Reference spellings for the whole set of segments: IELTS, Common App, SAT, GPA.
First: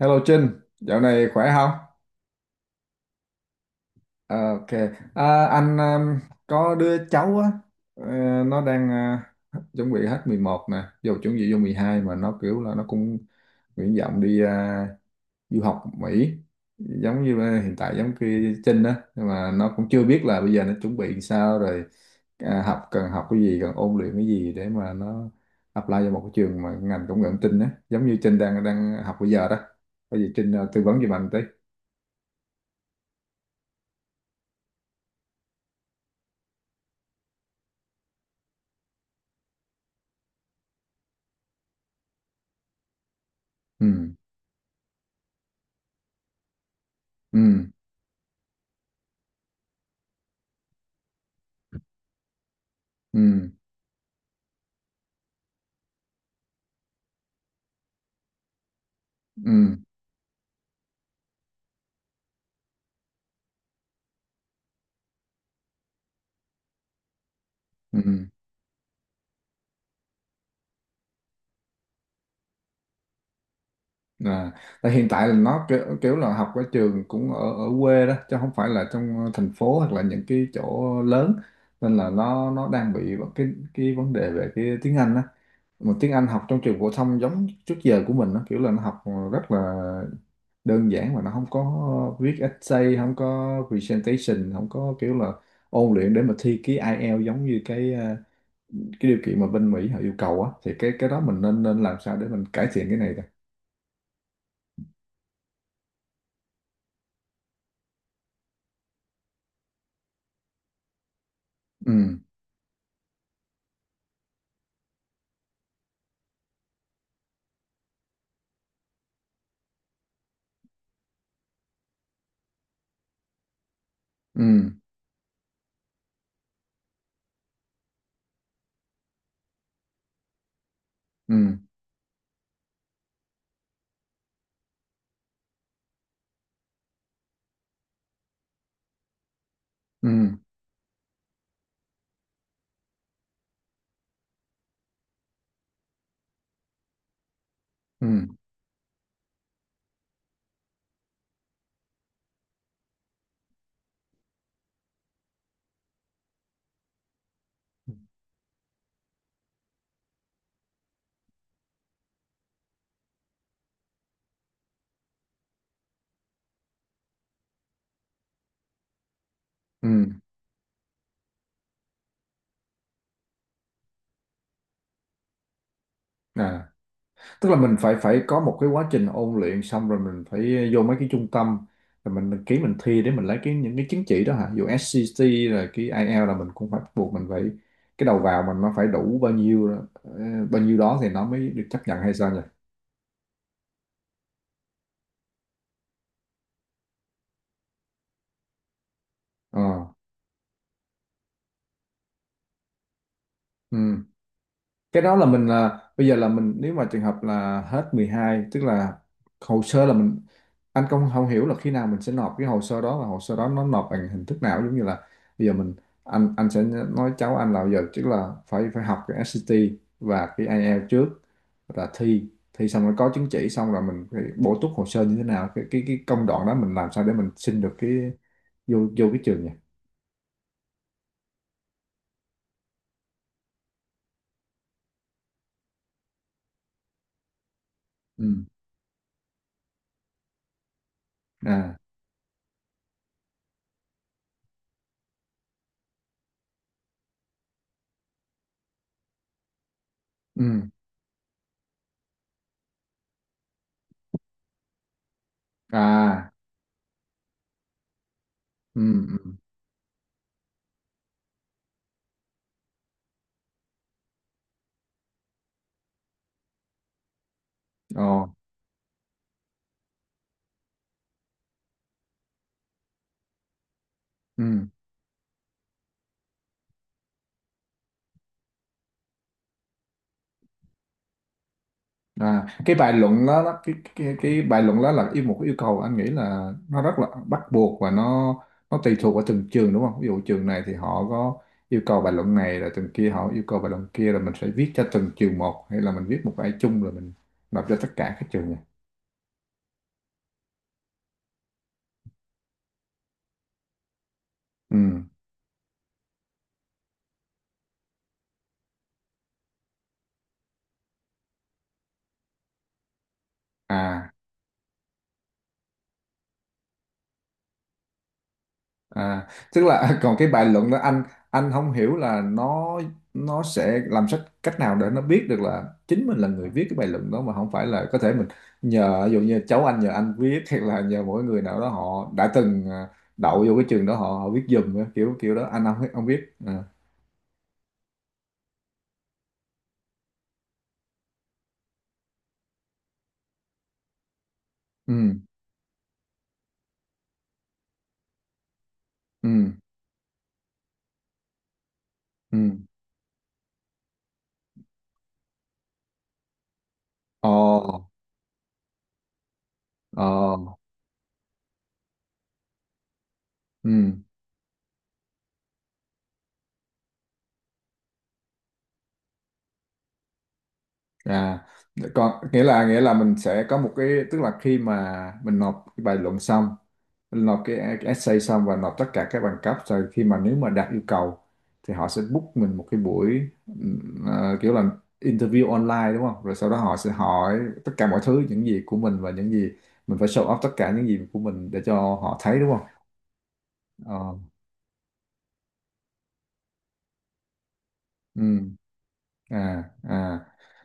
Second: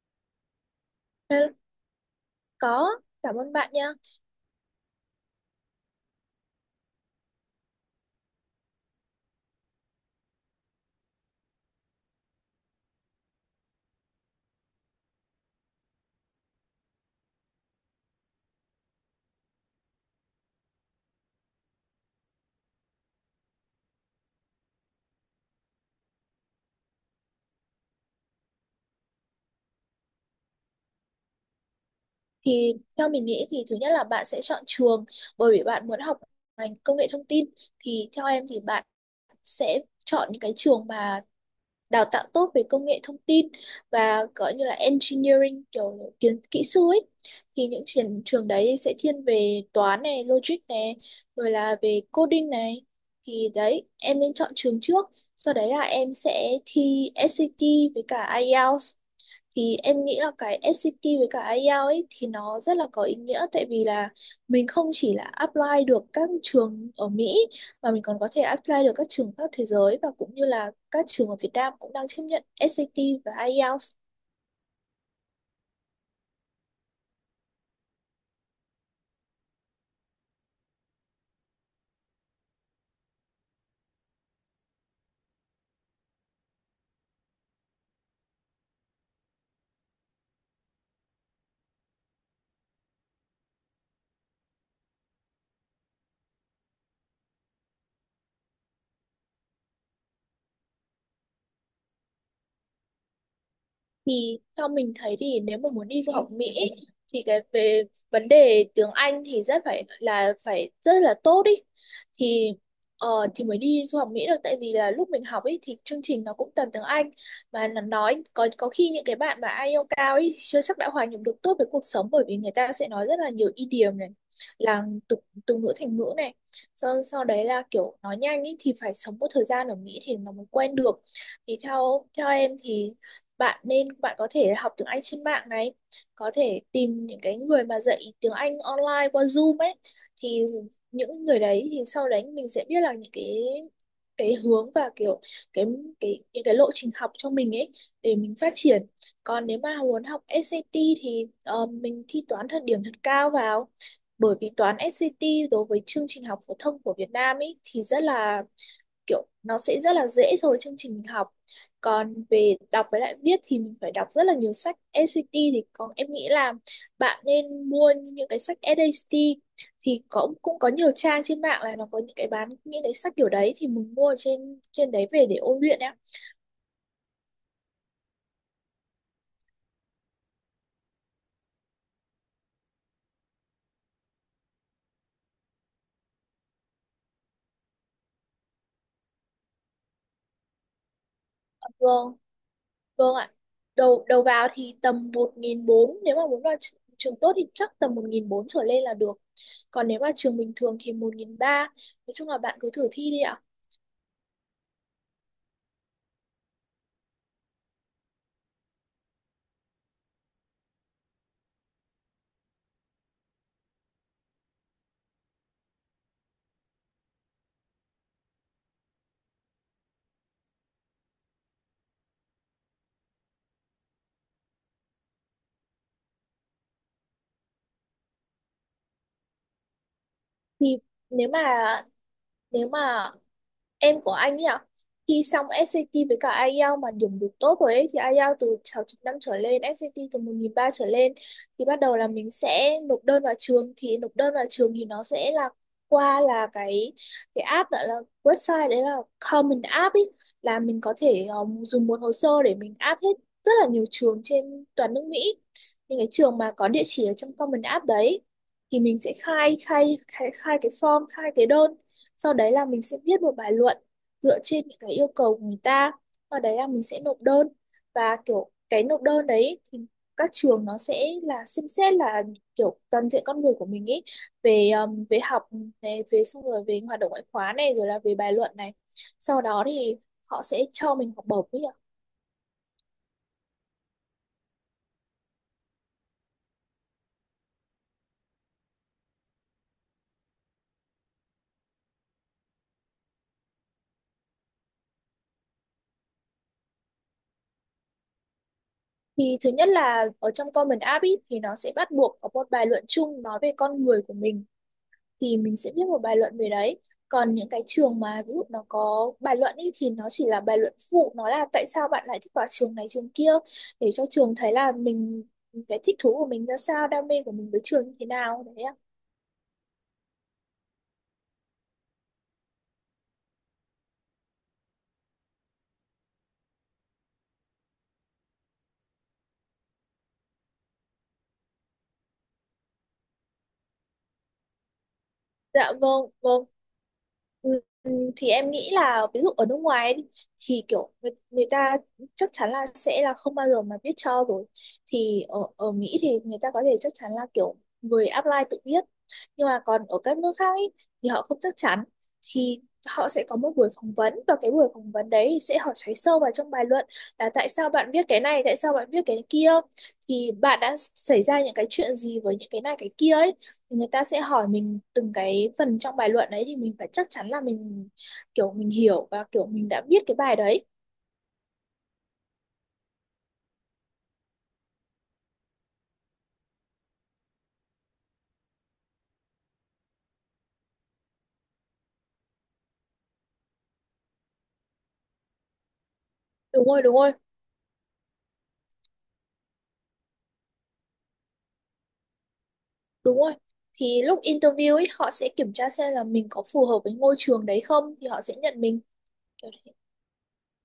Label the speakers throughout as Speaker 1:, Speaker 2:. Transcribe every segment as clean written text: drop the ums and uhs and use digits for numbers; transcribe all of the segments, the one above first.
Speaker 1: Hello Trinh, dạo này khỏe
Speaker 2: Hello,
Speaker 1: không?
Speaker 2: có, cảm ơn bạn nha.
Speaker 1: Ờ, Ok, anh có đứa cháu á, ờ, nó đang chuẩn bị hết 11 nè, vô chuẩn bị vô 12 mà nó kiểu là nó cũng nguyện vọng đi à, du học Mỹ, giống như là hiện tại giống kia Trinh á, nhưng mà nó cũng chưa biết là bây giờ nó chuẩn bị sao rồi à, học cần học cái gì, cần ôn luyện cái gì để mà nó apply vào một cái trường mà ngành công nghệ thông tin á, giống như Trinh đang đang học bây giờ đó, có gì Trinh à, tư vấn giùm anh tí.
Speaker 2: Thì theo mình nghĩ thì thứ nhất là bạn sẽ chọn trường bởi vì bạn muốn học ngành công nghệ thông tin. Thì theo em thì bạn sẽ chọn những cái trường mà đào tạo tốt về công nghệ thông tin
Speaker 1: Ừ.
Speaker 2: và có như là engineering kiểu kiến kỹ sư ấy.
Speaker 1: Ừ.
Speaker 2: Thì những trường trường đấy sẽ thiên về toán này, logic này, rồi là về coding này. Thì
Speaker 1: Ừ.
Speaker 2: đấy, em nên chọn trường trước. Sau đấy là em sẽ thi SAT với cả IELTS. Thì
Speaker 1: Ừ.
Speaker 2: em nghĩ là cái SAT với cả IELTS ấy thì nó rất là có ý nghĩa tại vì là mình không chỉ là apply được các trường ở Mỹ mà
Speaker 1: Ừ.
Speaker 2: mình còn có thể apply được các trường khắp thế giới và cũng như là các trường ở Việt Nam cũng đang chấp nhận SAT và IELTS.
Speaker 1: À, tại hiện tại là nó kiểu là học ở trường cũng ở ở quê đó chứ không phải là trong thành phố hoặc là những cái chỗ lớn, nên là nó đang bị cái vấn đề về cái tiếng Anh đó, mà tiếng Anh học trong trường phổ thông giống trước giờ của mình nó kiểu là nó học rất là đơn giản, mà nó không có viết essay, không có presentation, không có kiểu là ôn luyện để mà thi cái IELTS giống như cái à, cái điều kiện mà bên Mỹ họ yêu cầu á, thì cái đó mình nên nên làm sao để mình cải thiện cái này ta.
Speaker 2: Thì theo mình thấy thì nếu mà muốn đi du học Mỹ ấy, thì cái về vấn đề tiếng Anh thì rất phải là phải rất là tốt ý.
Speaker 1: Ừ.
Speaker 2: Thì ờ, thì mới đi du học Mỹ được tại vì là lúc mình học ấy thì chương trình nó cũng toàn tiếng Anh và nó nói có khi những cái bạn mà IELTS cao ấy chưa chắc đã hòa nhập được tốt với cuộc sống bởi vì người ta sẽ nói rất là nhiều idiom này,
Speaker 1: Ừ.
Speaker 2: là tục tục ngữ thành ngữ này, sau sau đấy là kiểu nói nhanh ấy thì phải sống một thời gian ở Mỹ thì nó mới quen được. Thì
Speaker 1: Ừ.
Speaker 2: theo theo em thì bạn nên, bạn có thể học tiếng Anh trên mạng này, có thể tìm những cái người mà dạy tiếng Anh online qua Zoom ấy.
Speaker 1: Ừ.
Speaker 2: Thì những người đấy thì sau đấy mình sẽ biết là những cái hướng và kiểu cái cái những cái lộ trình học cho mình ấy để
Speaker 1: Ừ.
Speaker 2: mình phát triển. Còn nếu mà muốn học SAT thì mình thi toán thật điểm thật cao vào, bởi vì toán SAT đối với chương trình học phổ thông của Việt Nam ấy thì rất là kiểu nó sẽ rất là dễ so với chương trình mình học. Còn về đọc với lại viết thì mình phải đọc rất là nhiều sách SAT. Thì còn em nghĩ là bạn nên mua những cái sách SAT,
Speaker 1: Ừ.
Speaker 2: thì có, cũng có nhiều trang trên mạng là nó có những cái bán những cái sách kiểu đấy thì mình mua trên trên đấy về để ôn luyện, em.
Speaker 1: À, tức là mình phải phải có một cái quá trình ôn luyện xong rồi mình phải vô mấy cái trung tâm, rồi mình ký mình thi để mình lấy cái những cái chứng chỉ đó hả dù SCT, rồi cái IELTS là mình cũng phải buộc mình phải cái đầu vào mình nó phải đủ bao nhiêu đó- bao nhiêu đó thì nó mới được chấp nhận
Speaker 2: Vâng,
Speaker 1: hay sao nhỉ.
Speaker 2: vâng ạ. Đầu đầu vào thì tầm 1.400, nếu mà muốn vào trường tốt thì chắc tầm 1.400 trở lên là được.
Speaker 1: Ờ.
Speaker 2: Còn nếu mà trường bình thường thì 1.300. Nói chung là bạn cứ thử thi đi ạ.
Speaker 1: Ừ. Cái đó là mình là bây giờ là mình nếu mà trường hợp là hết 12 tức là hồ sơ là mình, anh không không hiểu là khi nào mình sẽ nộp cái hồ sơ đó và hồ sơ đó nó nộp bằng hình thức nào, giống như là bây giờ mình, anh sẽ nói cháu anh là bây giờ tức là phải phải học cái SAT và cái IELTS trước, rồi là thi thi xong rồi có chứng chỉ xong rồi mình phải bổ túc hồ sơ như thế nào, cái cái công đoạn đó mình làm sao để mình xin được cái vô vô cái trường nhỉ.
Speaker 2: Thì nếu mà nếu mà em của anh ấy ạ, thi xong SAT với cả IELTS mà điểm được tốt rồi ấy, thì
Speaker 1: Ừ.
Speaker 2: IELTS từ 6 năm trở lên, SAT từ 1.300 trở lên, thì
Speaker 1: À.
Speaker 2: bắt đầu là mình sẽ nộp đơn vào trường. Thì nộp đơn vào trường thì nó sẽ là qua là cái app gọi là website đấy là Common App ấy, là
Speaker 1: Ừ.
Speaker 2: mình có thể dùng một hồ sơ để mình áp hết rất là nhiều trường trên toàn nước Mỹ, những cái
Speaker 1: À.
Speaker 2: trường mà có địa chỉ ở trong Common App đấy.
Speaker 1: Ừ.
Speaker 2: Thì mình sẽ
Speaker 1: Ừ.
Speaker 2: khai khai khai khai cái form, khai cái đơn, sau đấy là mình sẽ viết một bài luận dựa trên những cái yêu cầu của người ta. Ở đấy là mình sẽ nộp đơn,
Speaker 1: Ồ.
Speaker 2: và kiểu cái nộp đơn đấy thì các trường nó sẽ là xem xét là kiểu toàn diện con người của mình ý,
Speaker 1: Ừ.
Speaker 2: về về học này, về xong rồi về hoạt động ngoại khóa này, rồi là về bài luận này. Sau đó thì họ sẽ cho mình học bổng ấy ạ.
Speaker 1: À, cái bài luận đó, đó cái, cái bài luận đó là yêu một cái yêu cầu anh nghĩ là nó rất là bắt buộc và nó tùy thuộc vào từng trường đúng không? Ví dụ trường này thì họ có yêu cầu bài luận này, là trường kia họ yêu cầu bài luận kia, là mình sẽ viết cho từng trường một hay là mình viết một bài chung rồi mình nộp cho tất cả các trường này.
Speaker 2: Thì thứ nhất là ở trong Common App ý, thì nó sẽ bắt buộc có một bài luận chung nói về con người của mình,
Speaker 1: Ừ.
Speaker 2: thì mình sẽ viết một bài luận về đấy. Còn những cái trường mà ví dụ nó có bài luận ý, thì nó chỉ là bài luận phụ, nó là tại sao bạn lại thích vào trường này trường kia, để cho
Speaker 1: À.
Speaker 2: trường thấy là mình, cái thích thú của mình ra sao, đam mê của mình với trường như thế nào đấy ạ.
Speaker 1: À, tức là còn cái bài luận đó, anh không hiểu là nó sẽ làm sách cách nào để nó biết được là chính mình là người viết cái bài luận đó, mà không phải là có thể mình nhờ, ví dụ như cháu anh nhờ anh viết, hay là nhờ mỗi người nào đó họ đã từng à, đậu vô cái trường đó họ họ viết giùm á, kiểu kiểu đó anh
Speaker 2: Dạ
Speaker 1: không
Speaker 2: vâng,
Speaker 1: không biết
Speaker 2: vâng.
Speaker 1: à.
Speaker 2: Ừ, ừ, thì em nghĩ là ví dụ ở nước ngoài ấy đi, thì kiểu người ta chắc chắn là sẽ là không bao giờ mà biết cho rồi.
Speaker 1: Ừ.
Speaker 2: Thì ở ở Mỹ thì người ta có thể chắc chắn là kiểu người apply tự biết.
Speaker 1: Ừ.
Speaker 2: Nhưng mà còn ở các nước khác ý, thì họ không chắc chắn.
Speaker 1: Ừ.
Speaker 2: Thì họ sẽ có một buổi phỏng vấn và cái buổi phỏng vấn đấy thì sẽ hỏi xoáy sâu vào trong bài luận, là tại sao
Speaker 1: Ồ.
Speaker 2: bạn viết cái này, tại sao bạn viết cái kia.
Speaker 1: Ồ.
Speaker 2: Thì bạn đã xảy ra những cái chuyện gì với những cái này cái kia ấy,
Speaker 1: Ừ.
Speaker 2: thì người ta sẽ hỏi mình từng cái phần trong bài luận đấy, thì mình phải chắc chắn là mình kiểu mình hiểu và kiểu mình đã biết cái bài đấy.
Speaker 1: À, còn nghĩa là mình sẽ có một cái, tức là khi mà mình nộp cái bài luận xong, mình nộp cái essay xong và nộp tất cả các bằng cấp, rồi khi mà nếu mà đạt yêu cầu thì họ sẽ book mình một cái buổi kiểu là interview online đúng không? Rồi sau đó
Speaker 2: Đúng
Speaker 1: họ
Speaker 2: rồi,
Speaker 1: sẽ
Speaker 2: đúng rồi,
Speaker 1: hỏi tất cả mọi thứ những gì của mình, và những gì mình phải show off tất cả những gì của mình để cho họ thấy đúng không?
Speaker 2: đúng rồi. Thì
Speaker 1: Ờ.
Speaker 2: lúc interview ấy họ sẽ kiểm tra xem là mình có phù hợp với ngôi trường đấy không, thì họ sẽ
Speaker 1: Ừm.
Speaker 2: nhận mình, kiểu
Speaker 1: À
Speaker 2: thế.
Speaker 1: à,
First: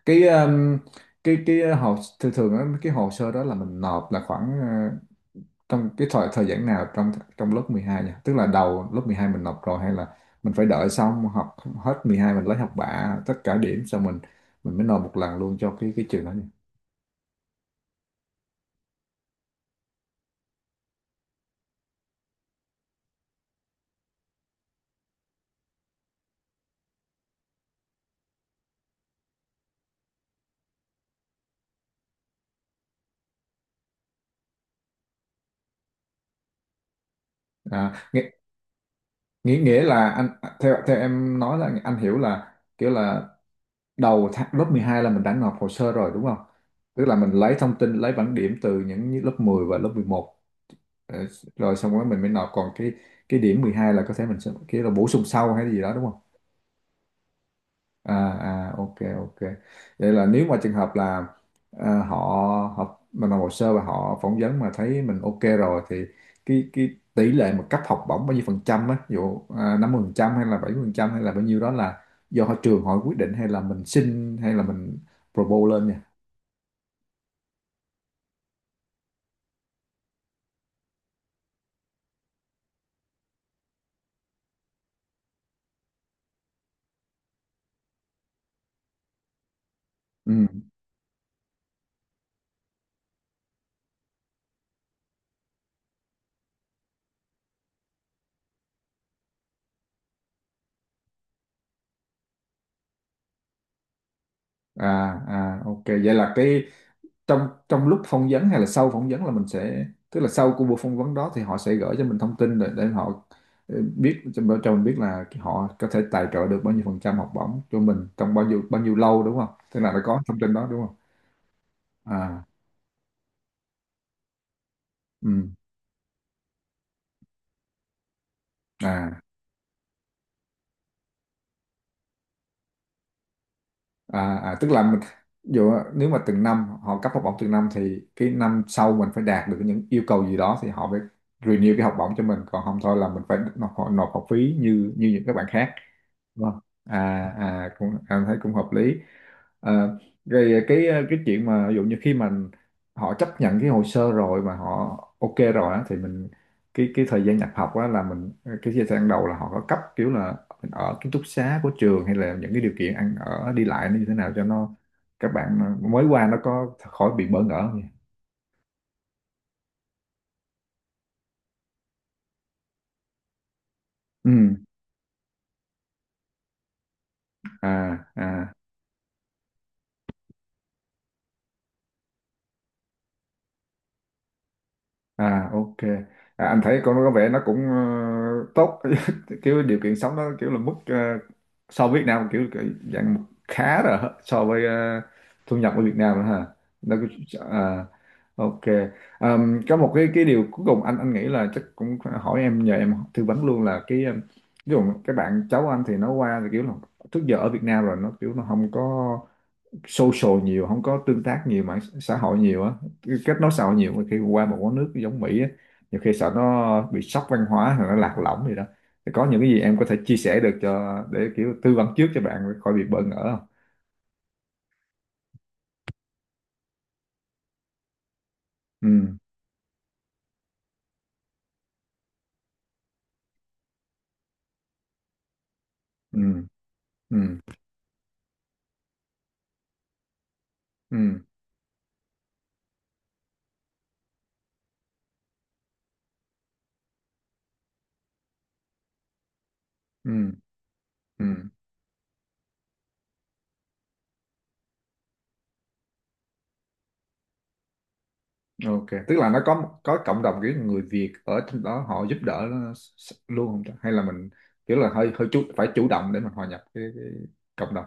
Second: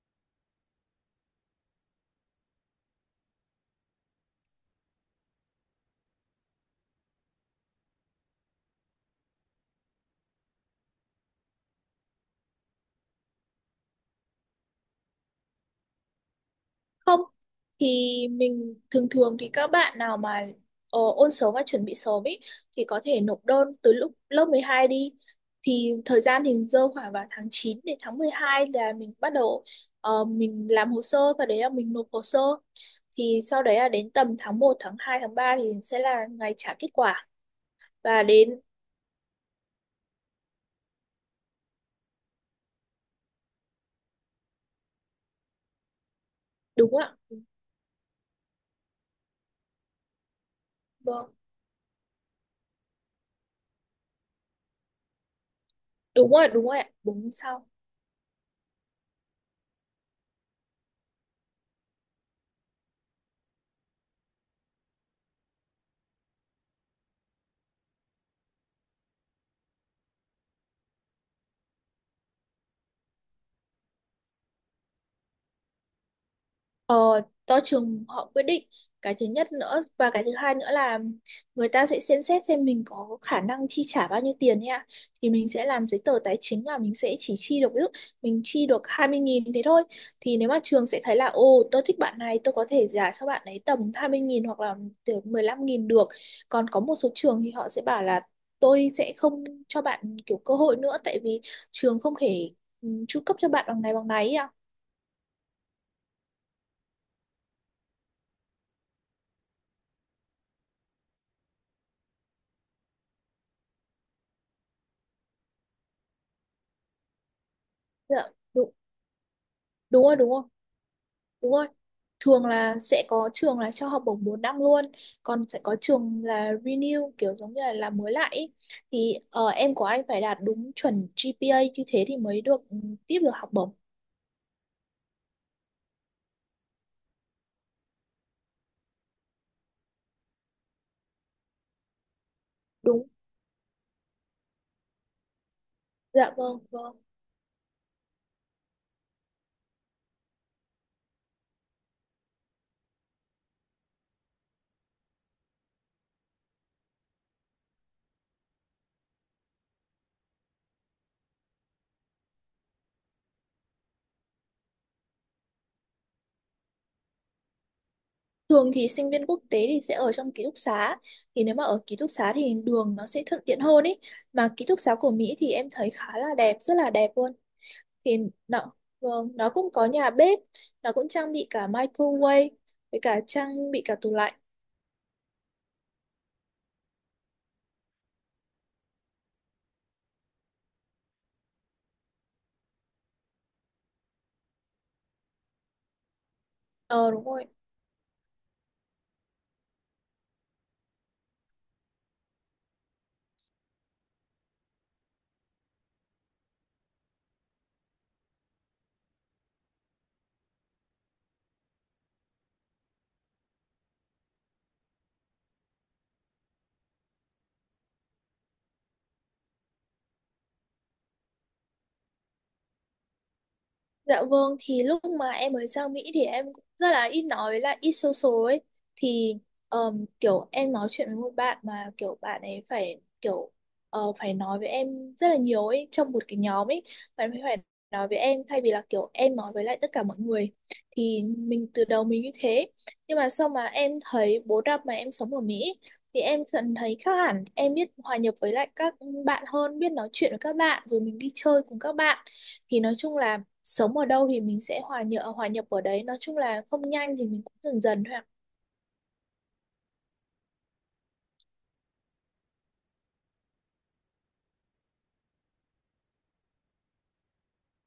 Speaker 1: cái um, cái hồ thường thường á, cái hồ sơ đó là mình nộp là khoảng à, trong cái thời thời gian nào trong trong lớp 12 nhỉ? Tức là đầu lớp 12 mình nộp rồi, hay là mình phải đợi xong học hết 12 mình lấy học bạ tất cả điểm xong mình mới nộp một lần luôn cho cái trường đó nhỉ?
Speaker 2: Không, thì mình thường thường thì các bạn nào mà ôn sớm và chuẩn bị sớm ý, thì có thể nộp đơn từ lúc lớp 12 đi. Thì thời gian thì rơi khoảng vào tháng 9 đến tháng 12 là mình bắt đầu mình làm hồ sơ, và đấy là mình nộp hồ sơ. Thì sau đấy là đến tầm tháng 1, tháng 2, tháng 3 thì sẽ là ngày trả kết quả.
Speaker 1: À,
Speaker 2: Và
Speaker 1: nghĩa,
Speaker 2: đến,
Speaker 1: nghĩa nghĩa là anh theo theo em nói là anh hiểu là kiểu là đầu tháng, lớp 12 là mình đã nộp hồ sơ rồi đúng không?
Speaker 2: đúng
Speaker 1: Tức
Speaker 2: ạ,
Speaker 1: là mình lấy thông tin lấy bảng điểm từ những lớp 10 và lớp mười một, ờ,
Speaker 2: vâng,
Speaker 1: rồi xong rồi mình mới nộp, còn cái điểm 12 là có thể mình sẽ kiểu là bổ sung sau hay gì đó đúng.
Speaker 2: đúng rồi, ạ, đúng sau.
Speaker 1: À. À, ok, ok, vậy là nếu mà trường hợp là à, họ họ mình làm hồ sơ và họ phỏng vấn mà thấy mình ok rồi thì cái tỷ lệ mà cấp học bổng bao nhiêu phần trăm á, ví dụ à, 50 phần trăm hay là 70 phần trăm hay là bao nhiêu đó, là do họ trường họ quyết định hay là mình xin hay là mình propose lên nha.
Speaker 2: Ờ, do trường họ quyết định. Cái thứ nhất nữa, và cái thứ hai nữa là người ta sẽ xem xét xem mình có khả năng chi trả bao nhiêu tiền nha. Thì mình sẽ làm giấy tờ tài chính là mình sẽ chỉ chi được, ví dụ mình chi được 20.000 thế thôi, thì
Speaker 1: Ừ.
Speaker 2: nếu mà trường sẽ thấy là ồ tôi thích bạn này, tôi có thể trả cho bạn ấy tầm 20.000 hoặc là từ 15.000 được. Còn có một số trường thì họ sẽ bảo là tôi sẽ không cho bạn kiểu cơ hội nữa, tại vì trường không thể chu cấp cho bạn bằng này ấy à.
Speaker 1: À. À, ok, vậy là cái trong trong lúc phỏng vấn hay là sau phỏng vấn là mình sẽ tức là sau của buổi phỏng vấn đó thì họ sẽ gửi cho mình thông tin để họ ờ, biết cho mình biết là họ có thể tài trợ được bao nhiêu phần trăm học bổng cho mình
Speaker 2: Dạ
Speaker 1: trong
Speaker 2: đúng,
Speaker 1: bao nhiêu lâu đúng không? Tức là đã
Speaker 2: đúng rồi,
Speaker 1: có
Speaker 2: đúng
Speaker 1: thông
Speaker 2: rồi.
Speaker 1: tin đó đúng không.
Speaker 2: Đúng rồi.
Speaker 1: À.
Speaker 2: Thường là sẽ có trường là cho học bổng 4 năm luôn,
Speaker 1: Ừ.
Speaker 2: còn sẽ có trường là renew kiểu giống như là làm mới lại ý. Thì
Speaker 1: À.
Speaker 2: em của anh phải đạt đúng chuẩn GPA như thế thì mới được tiếp được học bổng.
Speaker 1: À, à tức là mình ví dụ nếu mà từng năm họ cấp học bổng từng năm thì cái năm sau mình phải đạt được những yêu cầu gì đó thì họ mới renew cái học bổng cho mình, còn không thôi là
Speaker 2: Đúng.
Speaker 1: mình phải nộp nộp học phí như như những các bạn khác.
Speaker 2: Dạ vâng,
Speaker 1: Vâng.
Speaker 2: vâng.
Speaker 1: À, à cũng em thấy cũng hợp lý. À, rồi cái chuyện mà ví dụ như khi mà họ chấp nhận cái hồ sơ rồi mà họ ok rồi á, thì mình cái thời gian nhập học á là mình cái thời gian đầu là họ có cấp kiểu là mình ở ký túc xá của trường, hay là những cái điều kiện ăn ở đi lại nó như thế nào, cho nó các bạn mới qua nó có khỏi bị bỡ ngỡ không nhỉ?
Speaker 2: Thường thì sinh viên quốc tế thì sẽ ở trong ký túc xá. Thì nếu mà ở ký túc xá thì đường nó sẽ thuận tiện hơn ấy.
Speaker 1: Ừ.
Speaker 2: Mà ký túc xá của Mỹ thì em thấy khá là đẹp, rất là đẹp luôn.
Speaker 1: À,
Speaker 2: Thì
Speaker 1: à.
Speaker 2: nó, vâng, nó cũng có nhà bếp, nó cũng trang bị cả microwave với cả trang bị cả tủ lạnh.
Speaker 1: À, ok. À, anh thấy con nó có vẻ nó cũng ờ, tốt. Kiểu điều kiện sống nó kiểu là mức ờ, so với Việt Nam kiểu dạng khá rồi hả? So với ờ, thu nhập ở Việt Nam nữa ha, nó
Speaker 2: Ờ, đúng
Speaker 1: cứ-
Speaker 2: rồi.
Speaker 1: à, ok. Có một cái điều cuối cùng anh nghĩ là chắc cũng hỏi em nhờ em tư vấn luôn là cái ví dụ các bạn cháu anh thì nó qua thì kiểu là trước giờ ở Việt Nam rồi nó kiểu nó không có social nhiều, không có tương tác nhiều mạng xã hội nhiều á, kết nối xã hội nhiều, mà khi qua một quán nước giống Mỹ á nhiều khi sợ nó bị sốc văn hóa hoặc nó lạc lõng gì đó, thì có những cái gì em có thể chia sẻ được cho để kiểu tư vấn trước cho bạn khỏi bị bỡ ngỡ không.
Speaker 2: Dạ vâng, thì lúc mà em mới sang Mỹ thì em cũng rất là ít nói với lại ít social ấy.
Speaker 1: Ừ.
Speaker 2: Thì kiểu em nói chuyện với một bạn mà kiểu bạn ấy phải kiểu phải nói với em rất là nhiều ấy, trong
Speaker 1: Ừ.
Speaker 2: một cái nhóm ấy.
Speaker 1: Ừ.
Speaker 2: Bạn ấy phải nói với em thay vì là kiểu em nói với lại tất cả mọi người.
Speaker 1: Ừ.
Speaker 2: Thì mình từ đầu mình như thế. Nhưng mà sau mà em thấy 4 năm mà em sống ở Mỹ thì em dần thấy khác hẳn. Em biết hòa nhập với lại các bạn hơn, biết nói
Speaker 1: Ừ.
Speaker 2: chuyện với các bạn, rồi mình
Speaker 1: Ừ.
Speaker 2: đi chơi cùng các bạn. Thì nói chung là sống ở đâu thì mình sẽ hòa nhập, hòa nhập ở đấy, nói chung là không nhanh thì mình cũng dần dần thôi ạ.
Speaker 1: Ok, tức là nó có cộng đồng kiểu người Việt ở trong đó họ giúp đỡ nó s- luôn không ta? Hay là mình kiểu là hơi hơi chút phải chủ động để mình hòa nhập cái cộng đồng.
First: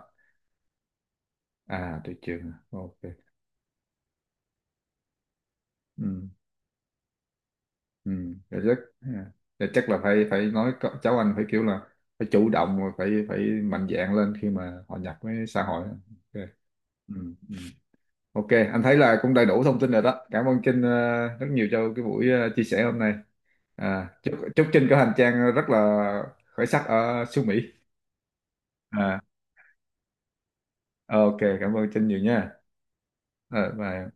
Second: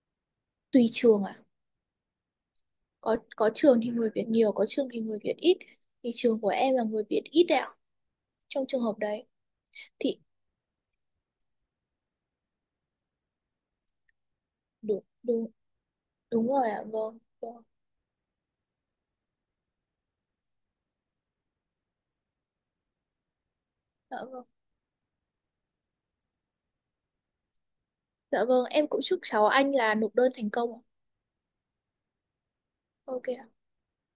Speaker 2: Tùy trường ạ.
Speaker 1: À tôi chưa, ok.
Speaker 2: Có trường thì người Việt nhiều, có trường thì người Việt ít, thì
Speaker 1: Ừ.
Speaker 2: trường của em là người Việt ít đấy ạ,
Speaker 1: Ừ. Dạ
Speaker 2: trong
Speaker 1: chắc,
Speaker 2: trường hợp đấy.
Speaker 1: dạ chắc là
Speaker 2: Thì
Speaker 1: phải phải nói có- cháu anh phải kiểu là phải chủ động và phải phải mạnh dạn lên khi mà hòa
Speaker 2: đúng,
Speaker 1: nhập với
Speaker 2: đúng,
Speaker 1: xã hội. Ok.
Speaker 2: đúng rồi ạ,
Speaker 1: Ừ.
Speaker 2: vâng,
Speaker 1: Ừ.
Speaker 2: vâng.
Speaker 1: Ok, anh thấy là cũng đầy đủ thông tin rồi đó, cảm ơn Trinh ờ, rất nhiều cho cái buổi ờ, chia sẻ hôm nay. À,
Speaker 2: Dạ
Speaker 1: chúc
Speaker 2: vâng,
Speaker 1: chúc Trinh có hành trang rất là khởi sắc ở xứ Mỹ.
Speaker 2: dạ vâng, em cũng chúc
Speaker 1: À,
Speaker 2: cháu anh là nộp đơn thành công ạ.
Speaker 1: ok, cảm ơn Trinh nhiều nha.
Speaker 2: OK ạ.
Speaker 1: À, bye.